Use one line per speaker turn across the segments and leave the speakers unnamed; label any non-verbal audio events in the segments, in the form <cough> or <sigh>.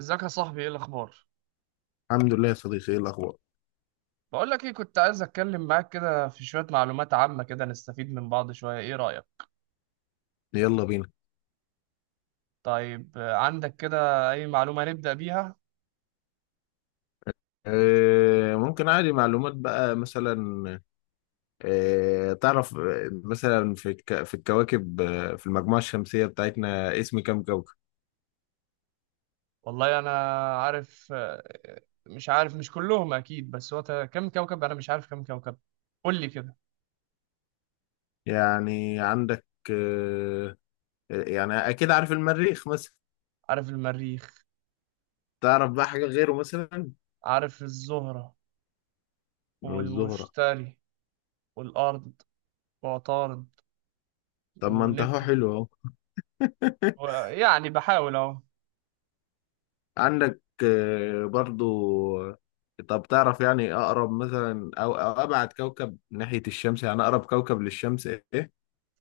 ازيك يا صاحبي؟ ايه الاخبار؟
الحمد لله يا صديقي، ايه الاخبار؟
بقول لك ايه، كنت عايز اتكلم معاك كده في شويه معلومات عامه كده نستفيد من بعض شويه. ايه رايك؟
يلا بينا.
طيب، عندك كده اي معلومه نبدا بيها؟
ممكن عادي معلومات بقى مثلا. تعرف، مثلا في الكواكب، في المجموعة الشمسية بتاعتنا اسم كام كوكب؟
والله انا عارف، مش عارف، مش كلهم اكيد، بس هو كم كوكب، انا مش عارف كم كوكب. قول لي كده.
يعني عندك آه، يعني اكيد عارف المريخ مثلا.
عارف المريخ،
تعرف بقى حاجة غيره مثلا؟
عارف الزهره
الزهرة.
والمشتري والارض وعطارد
طب ما انت اهو،
ونبتون.
حلو اهو. <laughs>
يعني بحاول اهو.
عندك برضو آه، طب تعرف يعني اقرب مثلا أو ابعد كوكب ناحية الشمس، يعني اقرب كوكب للشمس ايه؟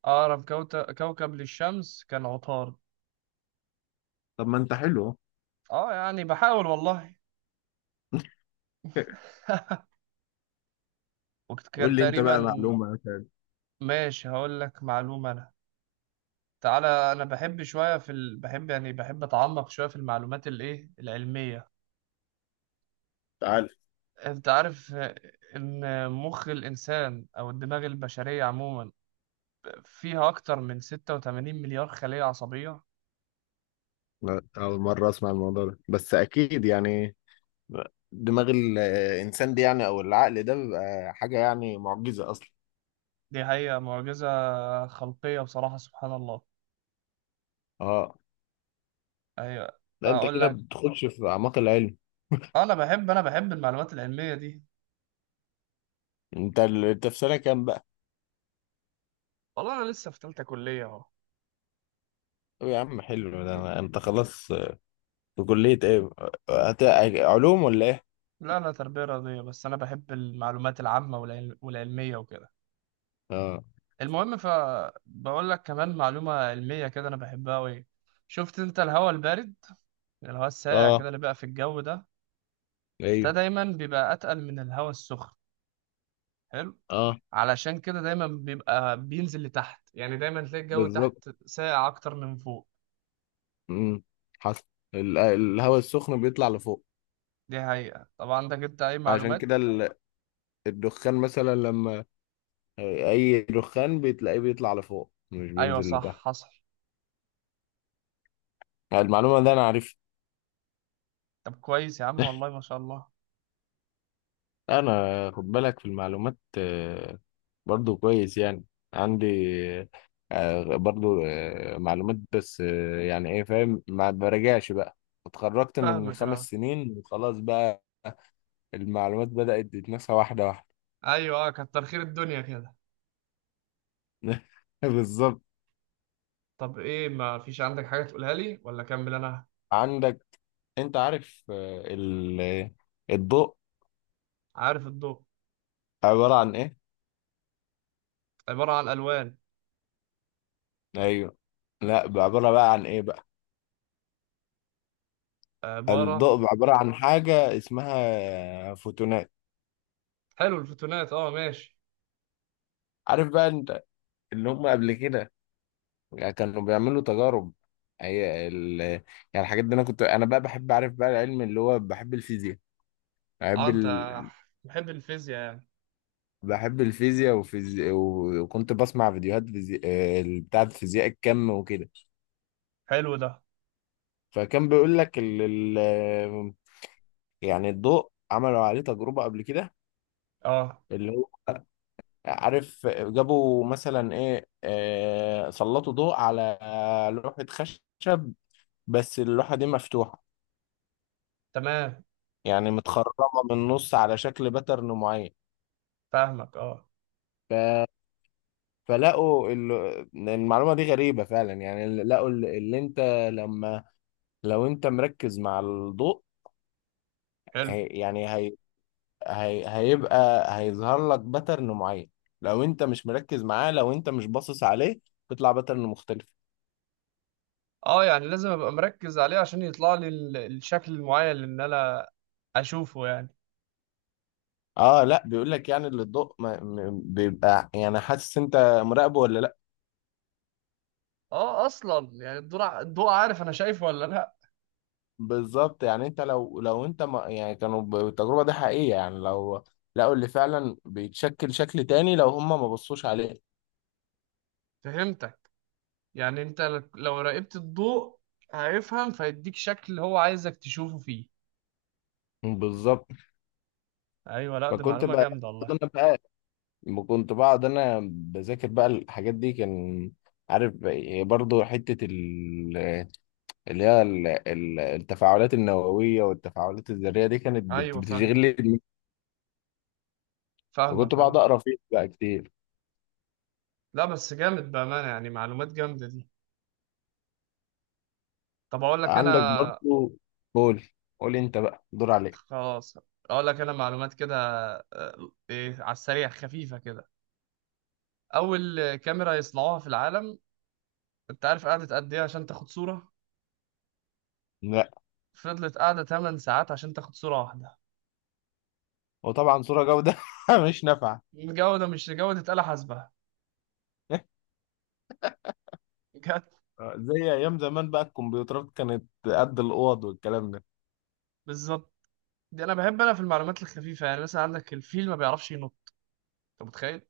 اقرب كوكب للشمس كان عطارد.
طب ما انت حلو.
اه يعني بحاول والله.
<laughs>
وقت كان
قول لي انت
تقريبا.
بقى معلومة مثلا.
ماشي، هقول لك معلومة أنا. تعالى، أنا بحب أتعمق شوية في المعلومات الإيه العلمية.
تعال.
أنت عارف، إن مخ الإنسان أو الدماغ البشرية عموما فيها أكتر من 86 مليار خلية عصبية.
لا، أول مرة أسمع الموضوع ده، بس أكيد يعني دماغ الإنسان دي يعني أو العقل ده بيبقى حاجة يعني معجزة أصلا.
دي حقيقة معجزة خلقية بصراحة. سبحان الله.
أه.
أيوة.
لا أنت
أقول
كده
لك،
بتخش في أعماق العلم.
أنا بحب المعلومات العلمية دي.
أنت في سنة كام بقى؟
والله أنا لسه في تالتة كلية.
طب يا عم حلو
أهو.
ده أنت خلاص. في كلية إيه؟ هت... علوم ولا إيه؟
لا، أنا تربية رياضية، بس أنا بحب المعلومات العامة والعلمية وكده.
أه.
المهم، فبقول لك كمان معلومة علمية كده أنا بحبها أوي. شفت أنت الهواء البارد، الهواء الساقع
أه.
كده اللي بقى في الجو ده؟ ده
أيوه.
دايما بيبقى أتقل من الهواء السخن. حلو.
أه.
علشان كده دايما بيبقى بينزل لتحت، يعني دايما تلاقي الجو
بالظبط.
تحت ساقع أكتر من فوق.
امم حصل. الهواء السخن بيطلع لفوق،
دي حقيقة. طب عندك أنت أي
عشان
معلومات؟
كده الدخان مثلا، لما اي دخان بتلاقيه بيطلع لفوق مش
أيوة
بينزل
صح،
لتحت.
حصل.
يعني المعلومه دي انا عارفها.
طب كويس يا عم، والله ما شاء الله.
انا خد بالك في المعلومات برضو كويس يعني. عندي برضو معلومات، بس يعني ايه فاهم، ما براجعش بقى. اتخرجت من
فاهمك أه.
5 سنين وخلاص بقى، المعلومات بدأت تتنسى واحدة واحدة.
أيوة أه، كتر خير الدنيا كده.
<laughs> بالظبط.
طب ايه، ما فيش عندك حاجة تقولها لي ولا اكمل انا؟
عندك، انت عارف الضوء
عارف الضوء
عبارة عن ايه؟
عبارة عن الوان.
ايوه. لا، بقى عبارة بقى عن ايه بقى؟
عبارة
الضوء عبارة عن حاجة اسمها فوتونات.
حلو، الفوتونات اه ماشي.
عارف بقى انت اللي هم قبل كده، يعني كانوا بيعملوا تجارب. يعني الحاجات دي انا كنت انا بقى بحب اعرف بقى العلم، اللي هو بحب الفيزياء.
اه،
بحب
انت
ال...
محب الفيزياء يعني.
بحب الفيزياء وكنت بسمع فيديوهات فيزي... آه، بتاعة فيزياء الكم وكده.
حلو ده.
فكان بيقول لك ال... يعني الضوء عملوا عليه تجربة قبل كده،
اه.
اللي هو عارف، جابوا مثلا ايه سلطوا ضوء على لوحة خشب، بس اللوحة دي مفتوحة
تمام.
يعني متخرمة من النص على شكل باترن معين.
فاهمك اه.
ف... فلقوا المعلومة دي غريبة فعلا، يعني لقوا اللي انت لما لو انت مركز مع الضوء،
حلو.
هي... يعني هي... هي... هيبقى هيظهر لك باترن معين. لو انت مش مركز معاه، لو انت مش باصص عليه، بيطلع باترن مختلف.
اه، يعني لازم ابقى مركز عليه عشان يطلع لي الشكل المعين اللي إن انا اشوفه يعني.
اه لا، بيقول لك يعني اللي الضوء ما م- بيبقى يعني حاسس انت مراقبه ولا لا.
اه اصلا يعني الضوء الضوء عارف انا شايفه ولا لا.
بالظبط. يعني انت لو انت ما يعني كانوا التجربه دي حقيقيه، يعني لو لقوا اللي فعلا بيتشكل شكل تاني لو هم ما بصوش عليه.
فهمتك. يعني انت لو راقبت الضوء هيفهم فيديك شكل هو عايزك تشوفه فيه.
بالظبط.
ايوه، لا دي
فكنت
معلومه
بقى،
جامده والله.
انا بقى كنت بقعد انا بذاكر بقى الحاجات دي، كان عارف. برضو حتة اللي هي التفاعلات النووية والتفاعلات الذرية دي كانت
ايوه
بتشغل
فاهمك
لي دماغي. وكنت
فاهمك
بقعد
اه.
أقرأ فيها بقى كتير.
لا بس جامد بامانه، يعني معلومات جامده دي. طب اقول لك انا.
عندك برضو. قول قول انت بقى دور عليك.
خلاص، اقول لك انا معلومات كده. ايه على السريع، خفيفه كده. اول كاميرا يصنعوها في العالم، انت عارف قعدت قد ايه عشان تاخد صوره؟
لا.
فضلت قاعده 8 ساعات عشان تاخد صوره واحده.
وطبعا صورة جودة <laughs> مش نافعة.
جوده مش جوده آلة حاسبه.
<laughs>
جت.
زي ايام زمان بقى، الكمبيوترات كانت قد الاوض والكلام ده.
بالظبط. دي انا بحب، انا في المعلومات الخفيفه يعني. مثلا عندك الفيل ما بيعرفش ينط، انت متخيل؟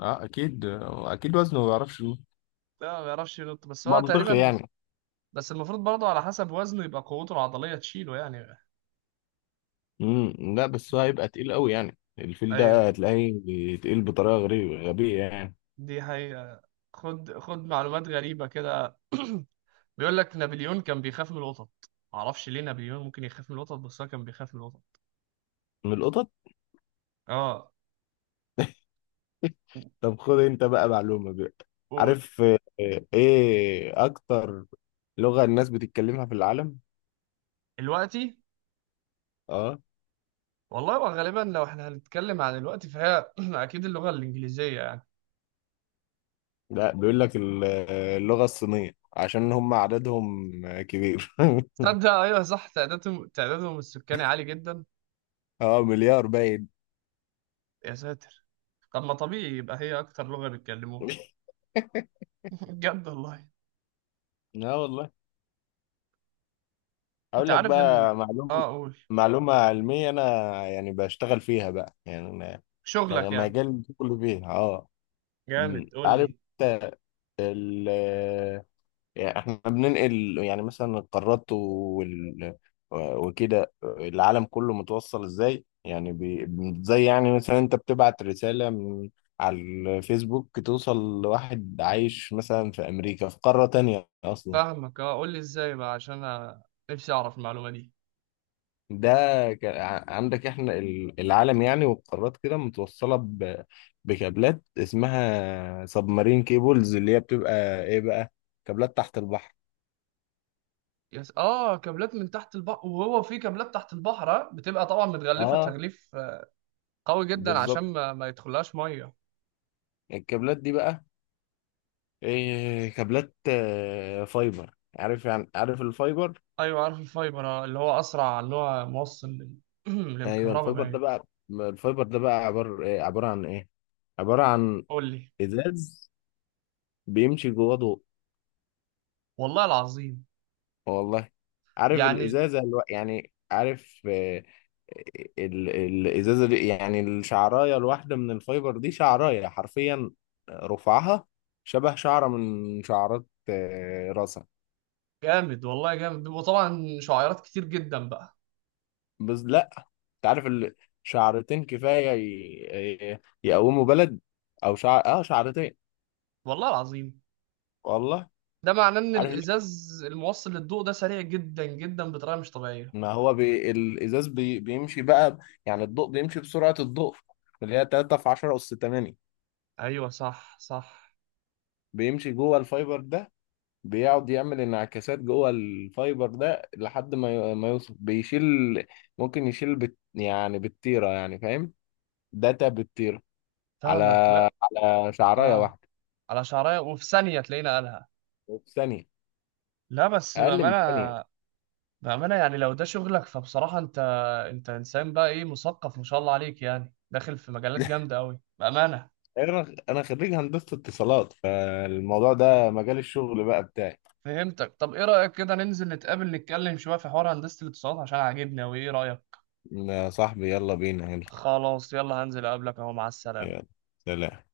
اه اكيد. اكيد وزنه ما بيعرفش يقول.
لا ما بيعرفش ينط، بس هو
منطقي
تقريبا،
يعني.
بس المفروض برضه على حسب وزنه يبقى قوته العضلية تشيله يعني.
لا بس هو هيبقى تقيل قوي، يعني الفيل
ايوه.
ده هتلاقيه تقيل بطريقة غريبة غبية يعني.
دي حقيقة. خد معلومات غريبة كده. <clears throat> بيقول لك نابليون كان بيخاف من القطط، معرفش ليه نابليون ممكن يخاف من القطط، بس هو كان بيخاف من القطط.
من القطط.
اه
طب خد انت بقى معلومة بقى.
قول.
عارف ايه اكتر لغة الناس بتتكلمها في العالم؟
دلوقتي.
اه.
والله، وغالبا لو احنا هنتكلم عن الوقت فهي <clears throat> اكيد اللغة الإنجليزية يعني.
لا، بيقول لك اللغة الصينية، عشان هم عددهم كبير.
تصدق، ايوه صح، تعدادهم السكاني عالي جدا.
<laughs> اه مليار باين.
يا ساتر، طب ما طبيعي يبقى هي اكتر لغة بيتكلموها. <laughs> بجد والله.
اه والله.
انت
اقول لك
عارف ان،
بقى
اه
معلومة.
قول.
معلومة علمية، انا يعني بشتغل فيها بقى يعني أنا
شغلك يعني.
مجال كله فيها اه. م،
جامد، قول
عارف
لي.
انت ال- يعني احنا بننقل يعني مثلا القارات وكده العالم كله متوصل ازاي يعني زي يعني مثلا انت بتبعت رسالة من على الفيسبوك توصل لواحد عايش مثلا في امريكا في قارة تانية اصلا.
فاهمك اه، قول لي ازاي بقى عشان انا نفسي اعرف المعلومه دي.
ده عندك احنا العالم يعني والقارات كده متوصلة بكابلات اسمها سبمارين كيبلز، اللي هي بتبقى ايه بقى؟ كابلات تحت البحر.
يس اه، كابلات من تحت البحر، وهو في كابلات تحت البحر بتبقى طبعا متغلفه
اه
تغليف قوي جدا عشان
بالظبط.
ما يدخلهاش ميه.
الكابلات دي بقى، إيه، كابلات فايبر، عارف يعني، عارف الفايبر.
ايوه عارف الفايبر، اللي هو اسرع، اللي هو موصل <clears throat>
ايوه
للكهرباء
الفايبر ده
باين.
بقى، الفايبر ده بقى عبارة إيه، عبارة عن ايه، عبارة عن
قول لي.
ازاز بيمشي جواه ضوء.
والله العظيم.
والله. عارف
يعني
الازازة يعني عارف الازازة دي، يعني الشعراية الواحدة من الفايبر دي شعراية حرفيا، رفعها شبه شعرة من شعرات راسك.
جامد والله، جامد بيبقوا طبعا شعيرات كتير جدا بقى.
بس لا، انت عارف شعرتين كفايه يقوموا بلد، او شعر اه شعرتين.
والله العظيم.
والله.
ده معناه ان
عارف ليه؟
الازاز الموصل للضوء ده سريع جدا جدا بطريقه مش طبيعيه.
ما هو الازاز بيمشي بقى، يعني الضوء بيمشي بسرعه الضوء اللي هي 3 في 10 اس 8.
ايوه صح صح.
بيمشي جوه الفايبر ده، بيقعد يعمل انعكاسات جوه الفايبر ده لحد ما ما يوصل بيشيل، ممكن يشيل يعني بالتيره يعني فاهم، داتا بالتيره على
فاهمك، لا.
على شعرايه
اه،
واحده
على شعريه وفي ثانيه تلاقينا قالها.
في ثانيه.
لا بس
اقل من ثانيه.
بامانه، بامانه يعني لو ده شغلك فبصراحه انت انسان بقى ايه مثقف ما شاء الله عليك، يعني داخل في مجالات جامده قوي بامانه.
يعني انا خريج هندسه اتصالات، فالموضوع ده مجال الشغل بقى بتاعي.
فهمتك. طب ايه رايك كده ننزل نتقابل نتكلم شويه في حوار هندسه الاتصالات عشان عاجبني قوي؟ ايه رايك؟
يا صاحبي يلا بينا يلا.
خلاص، يلا هنزل اقابلك اهو. مع السلامه.
يلا سلام.